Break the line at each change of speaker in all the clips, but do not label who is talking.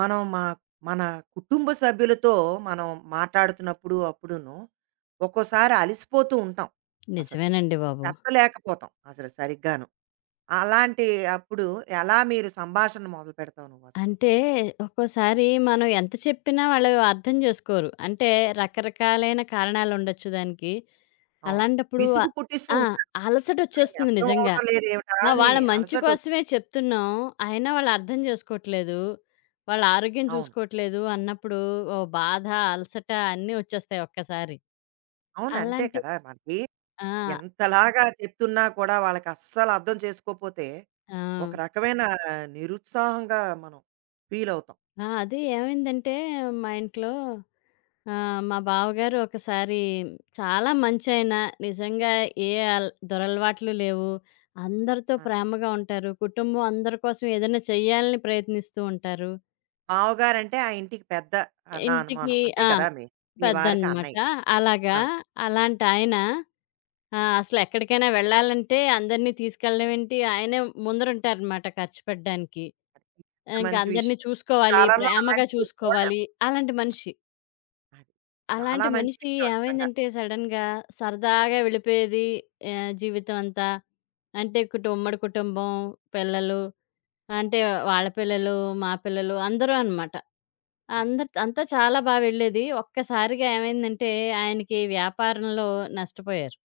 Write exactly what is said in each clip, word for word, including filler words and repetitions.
మనం మా మన కుటుంబ సభ్యులతో మనం మాట్లాడుతున్నప్పుడు అప్పుడును ఒక్కోసారి అలసిపోతూ ఉంటాం. అసలు
నిజమేనండి బాబు.
చెప్పలేకపోతాం అసలు సరిగ్గాను. అలాంటి అప్పుడు ఎలా మీరు సంభాషణ మొదలు పెడతావు నువ్వు అసలు?
అంటే ఒక్కోసారి మనం ఎంత చెప్పినా వాళ్ళు అర్థం జేసుకోరు. అంటే రకరకాలైన కారణాలుండొచ్చు దానికి.
అవును,
అలాంటప్పుడు
విసుగు
ఆహ్,
పుట్టిస్తూ
ఆ!
ఉంటాడు. "ఆయ్,
అలసటొచ్చేస్తుంది
అర్థం
నిజంగా.
అవటం లేదు ఏమిటా"
ఆ!
అని
వాళ్ళ మంచి
అలసట వచ్చేస్తుంది.
కోసమే చెప్తున్నాం. అయినా వాళ్ళు అర్థం జేసుకోవట్లేదు. వాళ్ళ ఆరోగ్యం
అవును.
చూసుకోవట్లేదు అన్నప్పుడు ఓ బాధ, అలసట అన్నీ ఒచ్చేస్తాయి ఒక్కసారి.
అవును అంతే
అలాంటి
కదా మనకి.
ఆ!
ఎంతలాగా చెప్తున్నా కూడా వాళ్ళకి అస్సలు అర్థం చేసుకోకపోతే
ఆ!
ఒక రకమైన నిరుత్సాహంగా మనం ఫీల్ అవుతాం.
ఆ! అదే ఏమైందంటే మా ఇంట్లో ఆహ్, మా బావగారు ఒకసారి చాలా మంచాయన. నిజంగా ఏ అల్ దురలవాట్లు లేవు. అందరితో ప్రేమగా ఉంటారు. కుటుంబం అందరి కోసం ఏదైనా చేయాలని ప్రయత్నిస్తూ ఉంటారు.
బావగారంటే ఆ ఇంటికి పెద్ద, ఆహ్, నా అనుమానం.
ఇంటికి
అంతే
ఆ!
కదా! మీ మీ వారికి
పెద్దన్నమాట.
అన్నయ్య.
అలాగా
ఆ!
అలాంటాయన ఆహ్, అసలెక్కడికైనా వెళ్ళాలంటే అందరిని తీసుకెళ్ళడం ఏంటి, ఆయనే ముందరుంటారనమాట ఖర్చు పెట్టడానికి.
అది ఎంత
ఇంక
మంచి
అందరిని
విషయం. ఈ
చూసుకోవాలి,
కాలంలో
ప్రేమగా
అలాంటివి చూడలేం.
చూసుకోవాలి. అలాంటి మనిషి.
అది. చాలా
అలాంటి
మంచి
మనిషి
విషయం నిజంగా.
ఏమైందంటే సడెన్‌గా సరదాగా వెళ్ళిపోయేది ఆహ్, జీవితం అంతా. అంటే కుటు ఉమ్మడి కుటుంబం, పిల్లలు అంటే
ఆ!
వాళ్ళ పిల్లలు, మా పిల్లలు అందరూ అనమాట.
ఆ!
అందరి అంతా చాలా బా వెళ్ళేది. ఒక్కసారిగా ఏమైందంటే ఆయనకి వ్యాపారంలో నష్టపోయారు.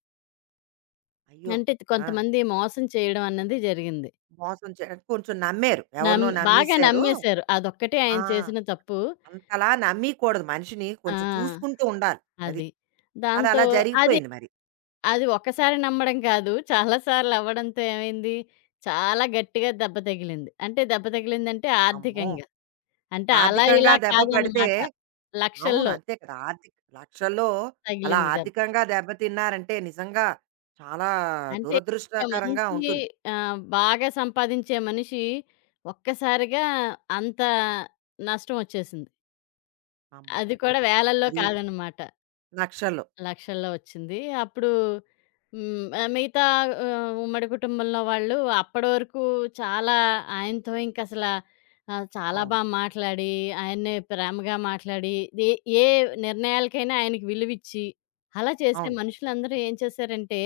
అయ్యో!
అంటే
ఆ!
కొంతమంది మోసం చేయడం అన్నది జరిగింది.
మోసం చే కొంచెం నమ్మారు.
నమ్
ఎవరినో
బాగా
నమ్మేశారు.
నమ్మేశారు. అదొక్కటే ఆయన
ఆ!
చేసిన తప్పు.
అంతలా నమ్మీయకూడదు మనిషిని.
ఆ!
కొంచెం చూసుకుంటూ ఉండాలి. అది.
అది.
అది
దాంతో
అలా
అది
జరిగిపోయింది మరి.
అది ఒక్కసారి నమ్మడం కాదు. చాలా సార్లు అవ్వడంతో ఏమైంది, చాలా గట్టిగా దెబ్బ తగిలింది. అంటే దెబ్బ తగిలిందంటే
అమ్మో!
ఆర్థికంగా. అంటే అలా
ఆర్థికంగా
ఇలా
దెబ్బ పడితే
కాదనమాట.
అవును.
లక్షల్లో
అంతే కదా! ఆర్థిక లక్షల్లో. అలా
తగిలింది దెబ్బ.
ఆర్థికంగా దెబ్బతిన్నారంటే నిజంగా చాలా
అంటే ఒక
దురదృష్టకరంగా
మంచి
ఉంటుంది.
ఆహ్, బాగా సంపాదించే మనిషి ఒక్కసారిగా అంత నష్టం వచ్చేసింది.
అమ్మ
అది
బాబోయ్!
కూడా వేలల్లో
అది
కాదనమాట.
లక్షల్లో.
లక్షల్లో వచ్చింది. అప్పుడు హ్మ్. ఆహ్, మిగతా ఆహ్, ఉమ్మడి కుటుంబంలో వాళ్ళు అప్పడి వరకు చాలా ఆయనతో ఇంకసలా ఆహ్, చాలా
అవును.
బా మాట్లాడి, ఆయన్ని ప్రేమగా మాట్లాడి, ఏ ఏ నిర్ణయాలకైనా ఆయనకి విలువిచ్చి, అలా చేసే
అవును.
మనుషులందరూ ఏం చేశారంటే,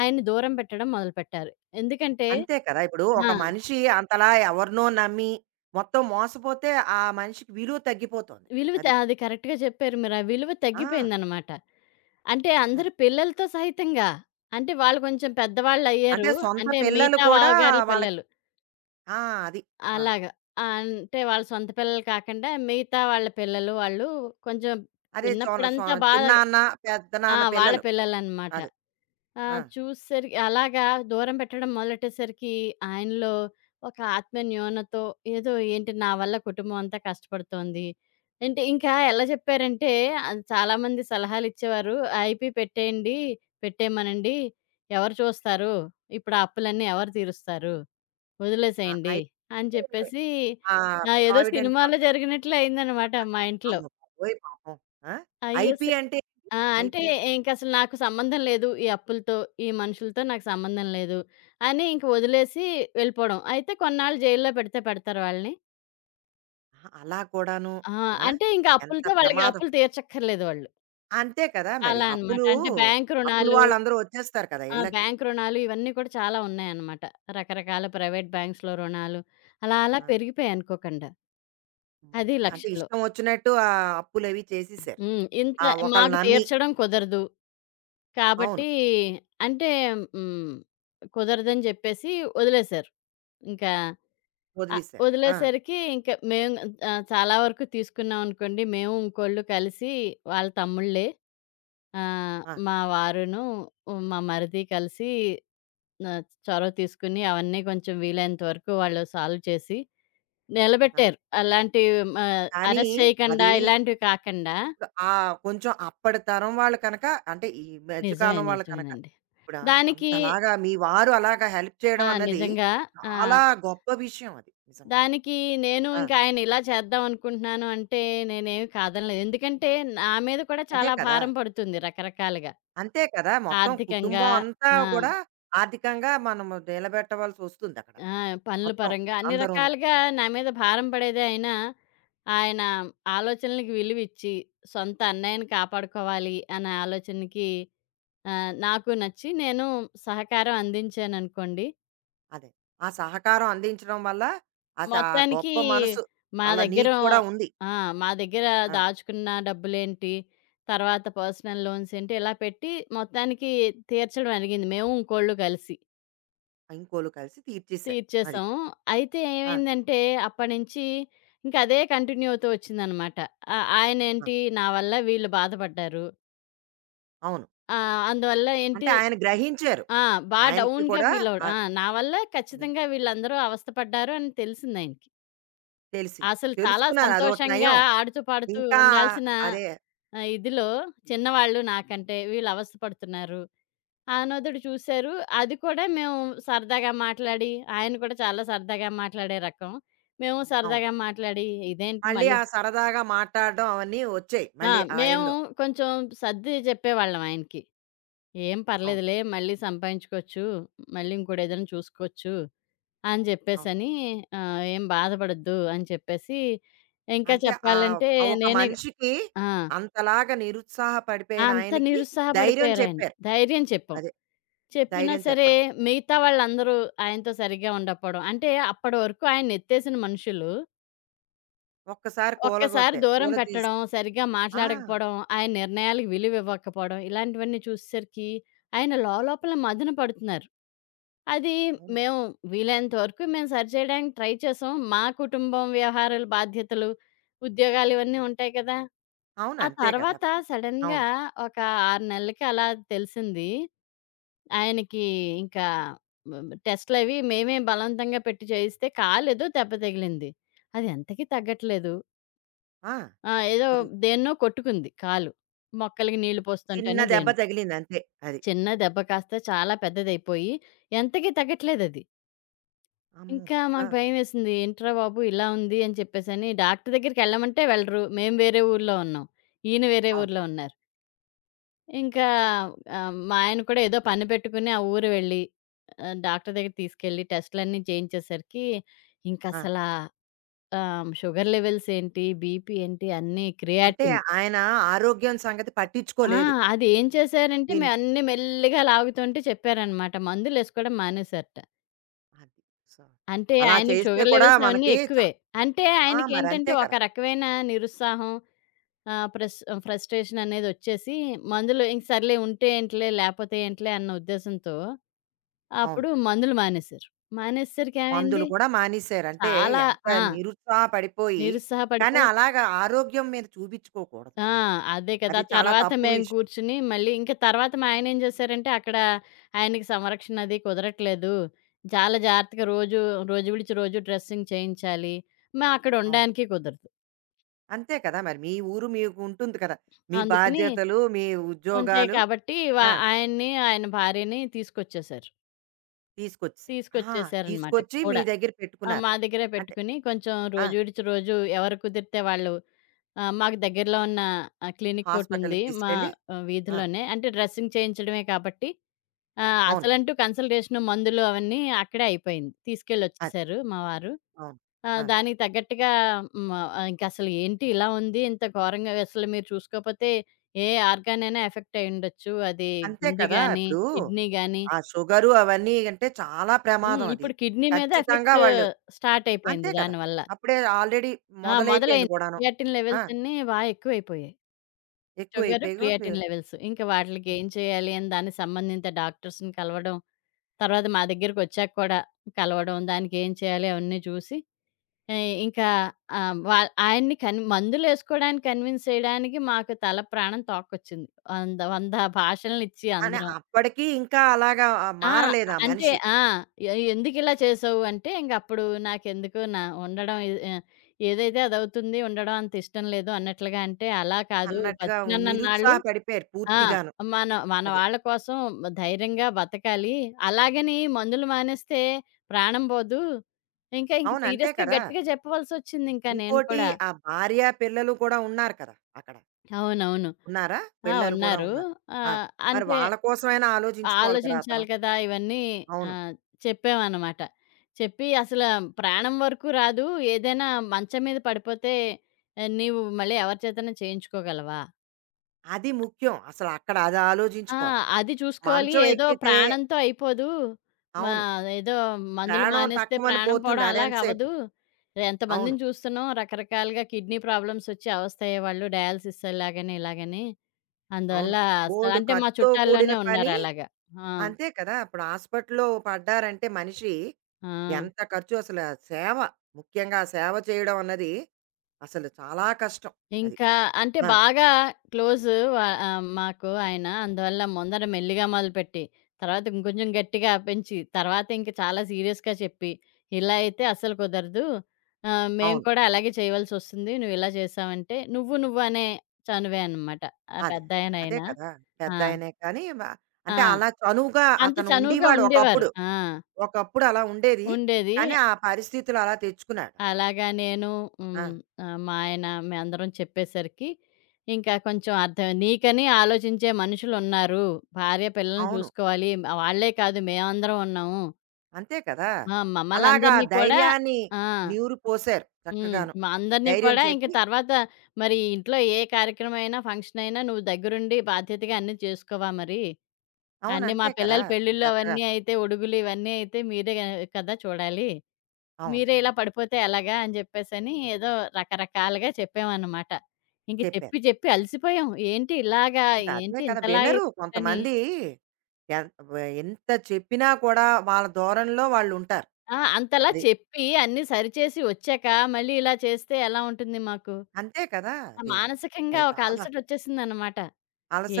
ఆయన్ని దూరం పెట్టడం మొదలుపెట్టారు. ఎందుకంటే
అంతే కదా! ఇప్పుడు
ఆ!
ఒక మనిషి అంతలా ఎవరినో నమ్మి మొత్తం మోసపోతే ఆ మనిషికి విలువ తగ్గిపోతుంది.
విలువ త
అది.
అది కరెక్ట్‌గా చెప్పారు మీరు. ఆ విలువ
ఆ!
తగ్గిపోయిందనమాట. అంటే
అది.
అందరు పిల్లలతో సహితంగా. అంటే వాళ్ళు కొంచెం
అంటే
పెద్దవాళ్ళయ్యారు.
సొంత
అంటే
పిల్లలు
మిగతా
కూడా
బావగార్ల
వాళ్ళకి
పిల్లలు.
ఆ! అది. ఆ!
అలాగా. ఆహ్, అంటే వాళ్ళ సొంత పిల్లలు కాకుండా మిగతా వాళ్ళ పిల్లలు వాళ్ళు కొంచెం
అదే సొన సొ
చిన్నప్పుడంతా బాగా
చిన్నాన్న,
ఆ!
పెద్దనాన్న
వాళ్ళ
పిల్లలు.
పిల్లలనమాట.
అదే.
ఆ!
ఆ!
చూసేసరికి అలాగా దూరం పెట్టడం మొదలెట్టేసరికి ఆయనలో ఒక ఆత్మ న్యూనతో ఏదో ఏంటి నా వల్ల కుటుంబం అంతా కష్టపడుతోంది. అంటే ఇంకా ఎలా చెప్పారంటే ఆహ్, చాలామంది సలహాలిచ్చేవారు. ఐపీ పెట్టేయండి, పెట్టేయమనండి. ఎవరు చూస్తారు? ఇప్పుడు ఆ అప్పులన్నీ ఎవరు తీరుస్తారు?
ఆ!
వదిలేసేయండి
అయితే
అని చెప్పేసి
ఆ
ఆహ్, ఏదో
ప్రావిడెంట్
సినిమాలో
ఫండ్.
జరిగినట్లే అయిందనమాట మా ఇంట్లో.
అమ్మ బాబోయ్! పాపం. ఆ!
అయ్యో!
ఐపీ అంటే ఏంటి?
ఆ! అంటే
ఐపీ.
ఇంకసలు నాకు సంబంధం లేదు. ఈ అప్పులతో, ఈ మనుషులతో నాకు సంబంధం లేదు అని ఇంక వదిలేసి వెళ్ళిపోవడం. అయితే కొన్నాళ్ళు జైల్లో పెడితే పెడతారు వాళ్ళని.
ఆహా! అలా కూడాను.
ఆ!
ఆ!
అంటే ఇంక
ఎంత
అప్పులతో వాళ్ళకి
ప్రమాదం.
అప్పులు తీర్చక్కర్లేదు వాళ్ళు.
అంతే కదా! మరి.
అలా అనమాట.
అప్పులు,
అంటే బ్యాంక్
అప్పులు
రుణాలు
వాళ్ళందరూ వచ్చేస్తారు కదా!
ఆ!
ఇళ్ళకి.
బ్యాంక్ రుణాలు ఇవన్నీ కూడా చాలా ఉన్నాయన్నమాట. రకరకాల ప్రైవేట్ బ్యాంక్స్‌లో రుణాలు అలా అలా
ఆ!
పెరిగిపోయాయి అనుకోకుండా.
అమ్మ
అది
బాబోయ్! అంటే
లక్షల్లో.
ఇష్టం వచ్చినట్టు ఆహ్, అప్పులవి చేసేసారు.
హ్మ్. ఇంత
ఆ! ఒకళ్ళని
మాకు
నమ్మి.
తీర్చడం కుదరదు.
అవును.
కాబట్టి అంటే హ్మ్. కుదరదని చెప్పేసి వదిలేశారు. ఇంకా ఆహ్,
వదిలేసారు. ఆ!
వదిలేసరికి ఇంకా మేము ఆహ్, చాలా వరకు తీసుకున్నామనుకోండి. మేము ఇంకోళ్ళు కలిసి వాళ్ళ తమ్ముళ్ళే ఆహ్,
ఆ!
మా వారును, మా మరిది కలిసి ఆహ్, చొరవ తీసుకొని అవన్నీ కొంచెం వీలైనంత వరకు వాళ్ళు సాల్వ్ చేసి
ఆ!
నిలబెట్టారు. అలాంటివి మ
కానీ
అరెస్ట్ చేయకుండా
అది
ఇలాంటివి కాకుండా
ఇప్పుడు ఆ కొంచెం అప్పటి తరం వాళ్ళు కనుక, అంటే ఈ
నిజమే.
మధ్యకాలం వాళ్ళు కనుక,
నిజమేనండి.
ఇప్పుడు ఆ-
దానికి
అంతలాగా మీ వారు అలాగా హెల్ప్
ఆ!
చేయడం అన్నది
నిజంగా ఆ!
చాలా గొప్ప విషయం అది నిజంగా.
దానికి నేను
ఆ!
ఇంకా ఆయన ఇలా చేద్దాం అనుకుంటున్నాను అంటే నేనేమి కాదనలేదు. ఎందుకంటే నా మీద కూడా
అదే
చాలా
కదా!
భారం పడుతుంది రకరకాలుగా.
అంతే కదా! మొత్తం
ఆర్థికంగా
కుటుంబం అంతా
ఆ!
కూడా ఆర్థికంగా మనము నిలబెట్టవలసి వస్తుందక్కడ.
ఆ! పనుల
మొత్తం
పరంగా అన్ని
అందరూను.
రకాలుగా నా మీద భారం పడేదే అయినా, ఆయన ఆలోచనలకి విలువిచ్చి, సొంత అన్నయ్యని కాపాడుకోవాలి అనే ఆలోచనకి ఆహ్, నాకు నచ్చి నేను సహకారం అందించాననుకోండి
అదే. ఆ సహకారం అందించడం వల్ల అస ఆ
మొత్తానికి
గొప్ప మనసు
మా
అలా
దగ్గర
నీకు కూడా ఉంది.
ఆ! మా దగ్గర
ఆ!
దాచుకున్న డబ్బులేంటి, తర్వాత పర్సనల్ లోన్స్ ఏంటి, ఇలా పెట్టి మొత్తానికి తీర్చడం అలిగింది. మేము, ఇంకోళ్ళు కలిసి
ఇంకోళ్ళు కలిసి తీర్చేశారు. అది.
తీర్చేసాం. అయితే
ఆ!
ఏమైందంటే అప్పటినుంచి ఇంక అదే కంటిన్యూ అవుతూ వచ్చిందనమాట. ఆ!
ఆ!
ఆయనేంటి నా వల్ల వీళ్ళు బాధపడ్డారు.
అవును.
ఆహ్, అందువల్ల
అంటే
ఏంటి
ఆయన గ్రహించారు.
ఆ! బా
ఆయనకి
డౌన్‌గా
కూడా
ఫీలవ్వడు.
ఆహ్,
ఆ! నా వల్ల
హ్మ్.
ఖచ్చితంగా వీళ్ళందరూ అవస్థపడ్డారు అని తెలిసిందాయనకి.
తెలిసింది.
అసలు చాలా
తెలుసుకున్నారు. అదోటి
సంతోషంగా
నయం.
ఆడుతూ పాడుతూ
ఇంకా
ఉండాల్సిన
అదే.
ఆహ్, ఇదిలో చిన్నవాళ్ళు నాకంటే వీళ్ళు అవస్థ పడుతున్నారు. ఆ అనోదుడు చూశారు. అది కూడా మేము సరదాగా మాట్లాడి, ఆయన కూడా చాలా సరదాగా మాట్లాడే రకం. మేము
అవును.
సరదాగా మాట్లాడి ఇదేంటి
మళ్ళీ
మళ్ళీ
ఆ సరదాగా మాట్లాడడం అవన్నీ వచ్చాయి.
ఆ!
మళ్ళీ
మేము
ఆయనలో.
కొంచెం సర్ది చెప్పేవాళ్ళం ఆయనకి. "ఏం
అవును.
పర్లేదులే మళ్ళీ సంపాదించుకోవచ్చు. మళ్ళీ ఇంకోటేదైనా చూసుకోవచ్చు" అని
అవును.
చెప్పేసని ఆహ్, "ఏం బాధపడొద్దు" అని చెప్పేసి ఇంకా
అంటే ఆహ్,
చెప్పాలంటే
ఒక
నేనే
మనిషికి
ఆ!
అంతలాగా నిరుత్సాహపడిపోయిన
అంత
ఆయనకి ధైర్యం
నిరుత్సాహపడిపోయారాయన.
చెప్పారు.
ధైర్యం చెప్పాం.
అదే.
చెప్పినా
ధైర్యం
సరే
చెప్పడం.
మిగతా వాళ్ళందరూ ఆయనతో సరిగ్గా ఉండకపోవడం. అంటే అప్పడి వరకు ఆయన్నెత్తేసిన మనుషులు
ఒక్కసారి
ఒక్కసారి
కూలగొట్టారు.
దూరం
కూల
పెట్టడం,
తీశారు.
సరిగ్గా
ఆ!
మాట్లాడకపోవడం, ఆయన నిర్ణయాలకు విలువ ఇవ్వకపోవడం ఇలాంటివన్నీ చూసేసరికి ఆయన లోలోపల మదన పడుతున్నారు. అది
అవును.
మేము వీలైనంత వరకు మేము సరిచేయడానికి ట్రై చేసాం. మా కుటుంబం వ్యవహారాలు, బాధ్యతలు, ఉద్యోగాలు ఇవన్నీ ఉంటాయి కదా!
అవును.
ఆ
అంతే కదా!
తర్వాత
మరి.
సడెన్‌గా
అవును.
ఒక ఆరు నెలలకి అలా తెలిసింది. ఆయనకి ఇంకా బ్ టెస్ట్‌లవి మేమే బలవంతంగా పెట్టి చేయిస్తే కాలేదో దెబ్బ తగిలింది. అది ఎంతకీ తగ్గట్లేదు.
ఆ!
ఆ! ఏదో
అది.
దేన్నో కొట్టుకుంది కాలు. మొక్కలకి నీళ్లు
చిన్న
పోస్తుంటేనో
దెబ్బ
దేన్నో.
తగిలింది అంతే. అది.
చిన్న దెబ్బ కాస్త చాలా పెద్దదయిపోయి ఎంతకీ తగ్గట్లేదది.
అమ్మో!
ఇంకా
ఆ!
మాకు భయమేసింది. ఏంట్రా బాబు! ఇలా ఉంది అని చెప్పేసని డాక్టర్ దగ్గరికెళ్ళమంటే వెళ్ళరు. మేము వేరే ఊర్లో ఉన్నాం. ఈయన వేరే
అవును.
ఊర్లో ఉన్నారు. ఇంకా ఆహ్, మా ఆయన కూడా ఏదో పని పెట్టుకుని ఆ ఊరు వెళ్ళి ఆహ్, డాక్టర్ దగ్గరికి తీసుకెళ్ళి టెస్ట్‌లన్నీ చేయించేసరికి
ఆ!
ఇంకసలా ఆహ్, షుగర్ లెవెల్స్ ఏంటి, బీపీ ఏంటి అన్నీ
అంటే
క్రియాటిన్.
ఆయన ఆరోగ్యం సంగతి
ఆ!
పట్టించుకోలేదు.
అది ఏం చేశారంటే
దీన్
మేమన్నీ మెల్లిగా లాగుతుంటే చెప్పారనమాట. మందులేసుకోవడం మానేశారట.
అది. సో,
అంటే
అలా
ఆయనకి
చేస్తే
షుగర్
కూడా
లెవెల్స్ అవన్నీ
మనకి చ
ఎక్కువే. అంటే
ఆ!
ఆయనకేంటంటే
మరంతే
ఒక
కదా!
రకమైన నిరుత్సాహం ఆహ్, ప్రస్ ఫ్రస్ట్రేషన్ అనేదొచ్చేసి మందులు ఇంక సర్లే ఉంటే ఏంటిలే లేపోతే ఏంటిలే అన్న ఉద్దేశంతో
అవును.
అప్పుడు మందులు మానేశారు. మానేసేసరికి
మందులు
ఏమైంది
కూడా మానేశారు. అంటే
చాలా
ఎంత
ఆ!
నిరుత్సాహ పడిపోయి కానీ
నిరుత్సాహపడిపోయి
అలాగా ఆరోగ్యం మీద చూపించుకోకూడదు.
ఆ!
అది.
అదే కదా!
అది చాలా
తర్వాత
తప్పు
మేము
విషయం.
కూర్చుని మళ్ళీ ఇంక తర్వాత మా ఆయనేం జేశారంటే, అక్కడ ఆయనకి సంరక్షణ అది కుదరట్లేదు. చాలా జాగ్రత్తగా రోజు, రోజు విడిచి రోజు డ్రెస్సింగ్ చేయించాలి. మేము అక్కడ
అవును.
ఉండడానికి కుదరదు.
అంతే కదా! మరి మీ ఊరు మీకు ఉంటుంది కదా! మీ
అందుకని
బాధ్యతలు, మీ
ఉంటాయి
ఉద్యోగాలు.
కాబట్టి వా
ఆ!
ఆయన్ని, ఆయన భార్యని తీసుకొచ్చేశారు.
తీసుకొచ్చేసారు. ఆహా!
తీసుకొచ్చేశారనమాట
తీసుకొచ్చి మీ
కూడా.
దగ్గర
ఆ!
పెట్టుకున్నారు.
మా దగ్గరే
అంటే
పెట్టుకుని కొంచెం
ఆ!
రోజు విడిచి రోజు ఎవరు కుదిరితే వాళ్ళు ఆహ్, మాకు దగ్గరలో ఉన్న ఆహ్, క్లినిక్ ఒకటుంది
హాస్పిటల్‌కి
మా
తీసుకెళ్ళి
ఆహ్,
ఆ!
వీధిలోనే. అంటే డ్రెస్సింగ్ చేయించడమే కాబట్టి ఆ!
అవును.
అసలంటూ కన్సల్టేషను, మందులు అవన్నీ అక్కడే అయిపోయింది. తీసుకెళ్ళొచ్చేసారు మా వారు.
అవును.
ఆహ్,
ఆ!
దానికి తగ్గట్టుగా హ్మ్. ఆహ్, ఇంకసలు ఏంటి ఇలా ఉంది? ఇంత ఘోరంగా అసలు మీరు చూసుకోపోతే ఏ ఆర్గాన్ అయినా ఎఫెక్ట్ అయ్యుండొచ్చు. అది
అంతే
గుండె
కదా!
గాని,
ఇప్పుడు
కిడ్నీ గాని
ఆ షుగరు అవన్నీ అంటే చాలా
హ్మ్.
ప్రమాదం అది.
ఇప్పుడు కిడ్నీ మీద
ఖచ్చితంగా
ఎఫెక్ట్
వాళ్ళు
స్టార్ట్ అయిపోయింది
అంతే కదా!
దానివల్ల.
అప్పుడే ఆల్రెడీ
ఆ!
మొదలైపోయింది
మొదలైంది.
కూడాను.
క్రియాటిన్
ఆ!
లెవెల్స్ అన్నీ బా ఎక్కువైపోయాయి. షుగరు,
ఎక్కువైపోయి గూడా
క్రియాటిన్ లెవెల్స్. ఇంకా వాటిలికి ఏం చేయాలి అని దానికి సంబంధిత డాక్టర్స్‌ని కలవడం, తర్వాత మా దగ్గరికొచ్చాక కూడా కలవడం, దానికి ఏం చేయాలి అవన్నీ చూసి ఆహ్, ఇంకా ఆహ్, వా ఆయన్ని కన్ మందులేసుకోవడానికి కన్విన్స్ చేయడానికి మాకు తల ప్రాణం తోక్కొచ్చింది. వంద, 100 భాషలనిచ్చి
అని
అందరం.
అప్పటికి ఇంకా అలాగా ఆ
ఆ!
మారలేదు ఆ
అంటే
మనిషి
ఆ! ఎ ఎందుకిలా చేసావు అంటే ఇంగప్పుడు నాకెందుకు నా ఉండడం ఎ ఆహ్, ఏదైతే అదవుతుంది. ఉండడం అంత ఇష్టం లేదు అన్నట్లుగా అంటే, అలా కాదు
అన్నట్టుగా ఉన్-
బతికినన్నన్నాళ్ళు
నిరుత్సాహపడిపోయారు
ఆ!
పూర్తిగాను.
మన మన
అది.
వాళ్ళ కోసం ధైర్యంగా బతకాలి. అలాగని మందులు మానేస్తే ప్రాణం పోదు. ఇంకా ఇంక
అవును. అంతే
సీరియస్‌గా
కదా!
గట్టిగా చెప్పవలసొచ్చిందింకా నేను
ఇంకోటి
కూడా.
ఆ భార్య, పిల్లలు కూడా ఉన్నారు కదా! అక్కడ.
అవునవును.
ఉన్నారా?
ఆ!
పిల్లలు కూడా
ఉన్నారు.
ఉన్నారు. ఆ!
ఆహ్,
మరి
అంటే
వాళ్ళ కోసమైనా ఆలోచించుకోవాలి కదా! అతను.
ఆలోచించాలి కదా! ఇవన్నీ
అవును.
ఆహ్, చెప్పామనమాట. చెప్పి అసలు ప్రాణం వరకు రాదు. ఏదైనా మంచం మీద పడిపోతే ఆహ్, నీవు మళ్ళీ ఎవరి చేతనా చేయించుకోగలవా?
అది ముఖ్యం. అసలు అక్కడ అది
ఆ!
ఆలోచించుకోవాలి.
అది చూసుకోవాలి.
మంచం
ఏదో
ఎక్కితే
ప్రాణంతో అయిపోదు. మా
అవును.
ఏదో మందులు
ప్రాణం
మానేస్తే
తక్కువని
ప్రాణం
పోతుంది
పోవడం
అదెంతసేపు.
అలాగవ్వదు.
అవును.
ఎంతమందిని చూస్తున్నాం రకరకాలుగా కిడ్నీ ప్రాబ్లమ్స్ వచ్చి అవస్థ అయ్యేవాళ్ళు. డయాలిసిస్ అలాగని, ఇలాగని.
అవును.
అందువల్ల అసలు
బోలెడు
అంటే మా
ఖర్చుతో కూడిన
చుట్టాల్లోనే
పని.
ఉన్నారలాగా. ఆ!
అంతే కదా! ఇప్పుడు హాస్పిటల్‌లో పడ్డారంటే మనిషి
ఆ!
ఎంత ఖర్చు అసలు ఆ సేవ. ముఖ్యంగా ఆ సేవ చేయడం అన్నది అసలు చాలా కష్టం. అది.
ఇంకా అంటే
ఆ!
బాగా క్లోజ్ వా ఆహ్, మాకు ఆయన. అందువల్ల ముందర మెల్లిగా మొదలుపెట్టి, తర్వాత ఇంకొంచెం గట్టిగా పెంచి, తర్వాత ఇంక చాలా సీరియస్‌గా చెప్పి, ఇలా అయితే అస్సలు కుదరదు. ఆహ్, మేము
అవును.
కూడా అలాగే చేయవలసొస్తుంది. నువ్వు ఇలా చేసావంటే, నువ్వు నువ్వు అనే చనువే అనమాట. ఆ
అదే.
పెద్దాయన
అదే
ఆయన.
కదా!
ఆయన ఆ!
పెద్దాయనే కానీ వ
ఆ!
అంటే అలా చనువుగా
అంత
అతను
చనువుగా
ఉండేవాడు
ఉండేవారు.
ఒకప్పుడు.
ఆ!
ఒకప్పుడు అలా ఉండేది.
ఉండేది.
కానీ ఆ పరిస్థితులు అలా తెచ్చుకున్నాడతను.
అలాగా నేను
ఆ!
హ్మ్. ఆహ్, మా ఆయన మేమందరం చెప్పేసరికి ఇంకా కొంచెం అర్థం నీకని ఆలోచించే మనుషులున్నారు. భార్య పిల్లల్ని
అవును.
చూసుకోవాలి. వాళ్ళే కాదు మేమందరం ఉన్నాము.
అంతే కదా!
ఆ!
అలాగా
మమ్మల్నందరినీ కూడా
ధైర్యాన్ని
ఆ!
నీరు పోశారు
హ్మ్.
చక్కగాను.
మా అందరిని
ధైర్యం
కూడా ఇంక
చెప్పి
తర్వాత మరి ఇంట్లో ఏ కార్యక్రమం అయినా, ఫంక్షన్ అయినా నువ్వు దగ్గరుండి బాధ్యతగా అన్నీ చేసుకోవా మరి?
అవును.
అన్నీ మా
అంతే కదా!
పిల్లల పెళ్ళిళ్ళు
చక్కగా
అవన్నీ అయితే, ఉడుగులు ఇవన్నీ అయితే మీరే కదా చూడాలి.
అవును.
మీరే ఇలా పడిపోతే ఎలాగా? అని జెప్పేసని ఏదో రకరకాలుగా చెప్పామనమాట. ఇంక
చెప్పారు.
చెప్పి చెప్పి అలసిపోయాం. ఏంటి ఇలాగా?
ఇంకా అంతే
ఏంటి
కదా!
ఇంతలా
వినరు
అని
కొంతమంది. ఎన్ వ ఎంత చెప్పినా కూడా వాళ్ళ ధోరణిలో వాళ్ళుంటారు.
ఆ! అంతలా
అది.
చెప్పి అన్నీ సరిచేసి వచ్చాక మళ్ళీ ఇలా చేస్తే ఎలా ఉంటుంది మాకు?
అంతే కదా!
ఆహ్,
అది.
మానసికంగా
అది
ఒక
చాలా
అలసటొచ్చేసిందనమాట.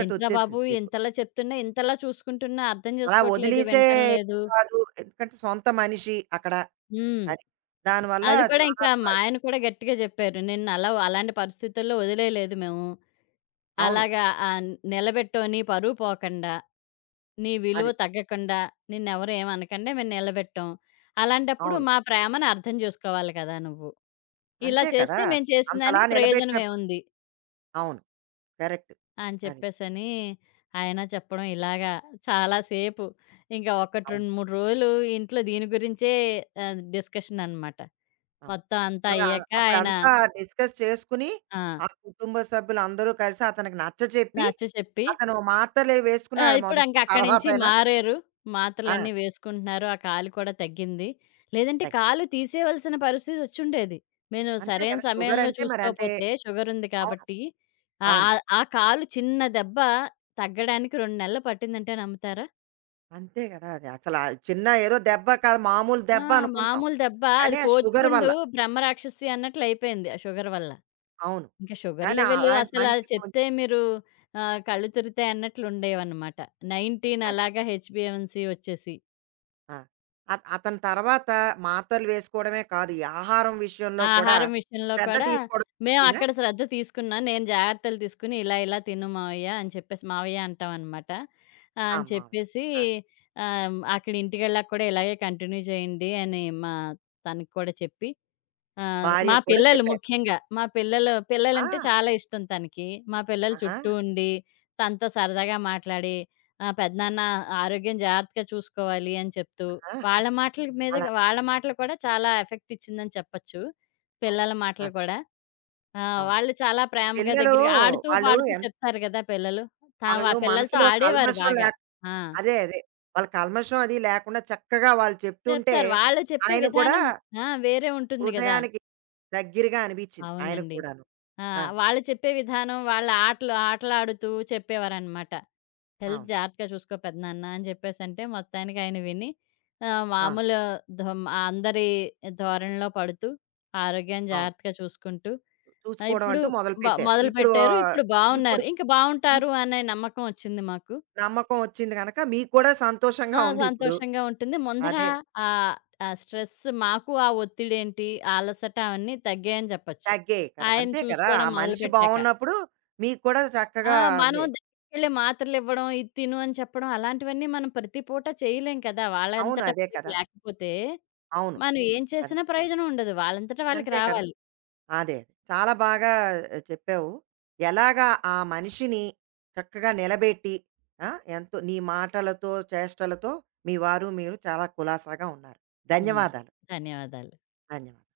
ఏంట్రా బాబు!
మీకు.
ఇంతలా చెప్తున్నా, ఇంతలా చూసుకుంటున్నా అర్థం
అలా
జేసుకోవట్లేదు,
వదిలేసే
వినటం లేదు.
కాదు. ఎందుకంటే సొంత మనిషి అక్కడ.
హ్మ్.
అది. దానివల్ల
అది కూడా
చాలా
ఇంకా మా ఆయన కూడా గట్టిగా జెప్పారు. నిన్ను అలా అలాంటి పరిస్థితుల్లో వదిలేయలేదు మేము.
అవును.
అలాగా ఆహ్, నిలబెట్టావు. నీ పరువు పోకండా, నీ విలువ
అది.
తగ్గకుండా, నిన్నెవరు ఏమనకండా మేము నిలబెట్టాం. అలాంటప్పుడు
అవును.
మా ప్రేమను అర్థం జేసుకోవాలి కదా నువ్వు. ఇలా
అంతే కదా!
చేస్తే మేము చేసిన
అంతలా
దానికి ప్రయోజనం
నిలబెట్టినప్పుడు.
ఏముంది
అవును. కరెక్ట్.
అని
అది.
చెప్పేసని ఆయన చెప్పడం ఇలాగా చాలా సేపు ఇంకా ఒకటి
అవును.
రెండు, మూడు రోజులు ఇంట్లో దీని గురించే ఆహ్, డిస్కషన్ అనమాట.
అవును.
మొత్తం అంతా
అలా
అయ్యాక ఆయన
అప్పుడంతా డిస్కస్ చేసుకుని,
ఆ!
ఆ కుటుంబ సభ్యులందరూ కలిసి అతనికి నచ్చచెప్పి,
నచ్చ చెప్పి
అతను మాత్రలే
ఆ!
వేసుకున్నాడు
ఇప్పుడంక
మొదట్లో
అక్కడి నుంచి
తర్వాతైనా.
మారారు.
ఆ!
మాత్రలన్నీ వేసుకుంటున్నారు. ఆ కాలు కూడా తగ్గింది. లేదంటే
తగ్గి
కాలు తీసేయవలసిన పరిస్థితి వచ్చుండేది. నేను
అంతే
సరైన
కదా!
సమయంలో
షుగరంటే మరంతే
చూసుకోపోతే షుగరుంది
అవును.
కాబట్టి ఆ!
అవును.
ఆహ్, ఆ కాలు చిన్న దెబ్బ తగ్గడానికి రెండు నెలలు పట్టిందంటే నమ్ముతారా?
అంతే కదా! అది అసలా చిన్న ఏదో దెబ్బ కాదు మామూలు
ఆ!
దెబ్బ అనుకుంటాం.
మామూలు దెబ్బ అది
కానీ ఆ షుగర్
కోతిపుండు
వల్ల.
బ్రహ్మరాక్షసి అన్నట్లయిపోయింది ఆ షుగర్ వల్ల.
అవును.
ఇంక షుగర్
కానీ
లెవెల్
అలాంటి
అసలా
మనిషి కొంచెం
చెప్తే మీరు ఆహ్, కళ్ళు తిరుగుతాయన్నట్లుండేవన్నమాట. పందొమ్మిది అలాగా హెచ్‌బీఎవన్సీ వచ్చేసి.
ఆ! అత అతని తర్వాత మాత్రలు వేసుకోవడమే కాదు, ఈ ఆహారం విషయంలో
ఆ!
కూడా
ఆహారం విషయంలో
శ్రద్ధ
కూడా
తీసుకోవడం ఉందా?
మేమక్కడ శ్రద్ధ తీసుకున్నా. నేను జాగ్రత్తలు తీసుకొని, ఇలా ఇలా తిను మావయ్య అని చెప్పేసి మావయ్య అంటామనమాట. ఆహ్,
ఆ!
అని
మావయ్య.
చెప్పేసి
ఆ!
ఆహ్, అక్కడ ఇంటికెళ్ళాక కూడా ఇలాగే కంటిన్యూ చేయండి అని మా తనకి కూడా చెప్పి ఆ! మా
భార్యకి కూడా
పిల్లలు
చెప్పారు.
ముఖ్యంగా. మా పిల్లలు
ఆ!
పిల్లలంటే చాలా ఇష్టం తనకి. మా పిల్లల
ఆహా!
చుట్టూ ఉండి, తనతో సరదాగా మాట్లాడి, ఆహ్, "పెదనాన్న ఆరోగ్యం జాగ్రత్తగా చూసుకోవాలి" అని చెప్తూ,
ఆ!
వాళ్ళ మాటల మీద
అలా.
వాళ్ళ మాటలు కూడా చాలా ఎఫెక్ట్ ఇచ్చిందని చెప్పొచ్చు.
అవును.
పిల్లల
ఆ!
మాటలు కూడా. ఆ!
అవును.
వాళ్ళు చాలా ప్రేమగా
పిల్లలు
దగ్గరగా ఆడుతూ,
వాళ్ళు
పాడుతూ
ఎం
చెప్తారు గదా! పిల్లలు. తా
వాళ్ళు
ఆ పిల్లలతో
మనసులో
ఆడేవారు
కల్మషం
బాగా.
లేక
ఆ!
అదే. అదే. వాళ్ళ కల్మషం అది లేకుండా చక్కగా వాళ్ళు చెప్తుంటే,
చెప్తారు. వాళ్ళు చెప్పే
ఆయన కూడా
విధానం ఆ! వేరే ఉంటుంది గదా!
హృదయానికి దగ్గరగా అనిపించింది ఆయనకు
అవునండి.
కూడాను.
ఆ!
ఆ!
వాళ్ళు చెప్పే విధానం వాళ్ళ ఆటలు ఆటలాడుతూ చెప్పేవారనమాట. "హెల్త్
అవును.
జాగ్రత్తగా చూసుకో పెదనాన్న" అని చెప్పేసంటే మొత్తానికి ఆయన విని ఆహ్,
ఆ!
మామూలు ధోం అందరి ధోరణిలో పడుతూ, ఆరోగ్యాన్ని
అవును.
జాగ్రత్తగా చూసుకుంటూ ఆహ్,
చూసుకోవడం
ఇప్పుడు
అంటూ
బ
మొదలుపెట్టారు. ఇప్పుడు
మొదలుపెట్టారు.
ఆహ్,
ఇప్పుడు
ఇప్పుడు
బావున్నారు. ఇంక
ఇప్
బావుంటారు అనే నమ్మకం వచ్చింది మాకు.
నమ్మకం వచ్చింది గనక మీకు కూడా సంతోషంగా
ఆ!
ఉంది ఇప్పుడు.
సంతోషంగా ఉంటుంది. ముందర
అదే.
ఆహ్, ఆ స్ట్రెస్ మాకు ఆ ఒత్తిడేంటి, ఆ అలసట అవన్నీ తగ్గాయని చెప్పొచ్చు.
తగ్గాయి కదా!
ఆయన
అంతే కదా! ఆ
చూసుకోవడం
మనిషి
మొదలుపెట్టాక.
బావున్నప్పుడు మీకు కూడా
ఆ!
చక్కగా
మనం
నే
దగ్గరికెళ్ళి మాత్రలివ్వడం, ఇది తిను అని చెప్పడం అలాంటివన్నీ మనం ప్రతి పూట చేయలేం కదా!
అవును.
వాళ్ళంతట
అదే
వాళ్ళకి
కదా!
లేకపోతే,
అవును.
మనం ఏం
అదే.
చేసినా ప్రయోజనం ఉండదు. వాళ్ళంతట వాళ్ళకి
అంతే కదా!
రావాలి.
అదే. చాలా బాగా ఆ, చెప్పావు. ఎలాగా ఆ మనిషిని చక్కగా నిలబెట్టి ఆ! ఎంతో నీ మాటలతో, చేష్టలతో మీ వారు మీరు చాలా కులాసాగా ఉన్నారు.
హ్మ్.
ధన్యవాదాలు.
ధన్యవాదాలు.
ధన్యవాదాలు.